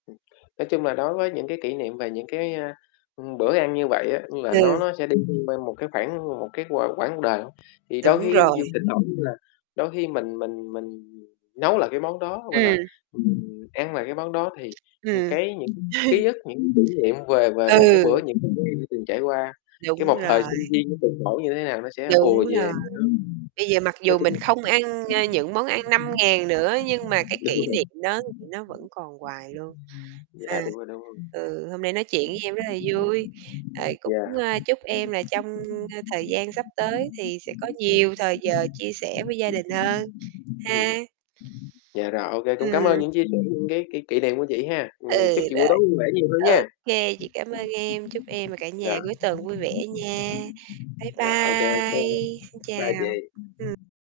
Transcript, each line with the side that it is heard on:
left: Ừm, nói chung là đối với những cái kỷ niệm về những cái, a, ừm, bữa ăn như vậy á, ừm, là nó
right: Ừ.
left: nó sẽ đi thêm quan một cái khoảng một cái qu quãng đời hông? Thì đôi
right: Đúng
left: khi
right: rồi.
left: nhiều thỉnh thoảng như là đôi khi mình mình mình nấu lại cái món đó, gọi là,
right: Ừm.
left: ừm, ăn lại cái món đó thì, ừm,
right: Ừm.
left: cái những ký ức, những kỉ niệm về về về cái bữa
right: Ừ.
left: những khi từng trải qua, cái
right: Đúng
left: một thời
right: rồi.
left: sinh viên nó cực khổ như thế nào nó sẽ
right: Đúng
left: ùa
right: rồi,
left: về.
right: bây giờ mặc
left: Nói
right: dù
left: chung,
right: mình
left: là
right: không ăn, ơ, những món ăn 5.000 nữa nhưng mà cái kỷ
left: [unintelligible]
right: niệm đó thì nó vẫn còn hoài luôn. À,
left: Dạ, đúng rồi, đúng rồi.
right: ừ, hôm nay nói chuyện với em rất là vui, rồi cũng,
left: Dạ.
right: ơ, chúc em là trong, ơ, thời gian sắp tới thì sẽ có nhiều thời giờ chia sẻ với gia đình hơn
left: Ừm.
right: ha.
left: Dạ rồi, ô kê, cũng
right: Ừm.
left: cảm ơn những chia sẻ, những cái kỷ kỷ niệm của chị ha.
right: Ừ,
left: Ừm, chúc chị buổi tối
right: rồi.
left: vui vẻ nhiều hơn
right: Ô
left: nha.
right: kê, chị cảm ơn em, chúc em và cả nhà
left: Dạ.
right: cuối tuần vui vẻ nha. Bye
left: Rồi, ô kê, ô kê,
right: bye, xin
left: bye
right: chào.
left: chị.
right: Ừm.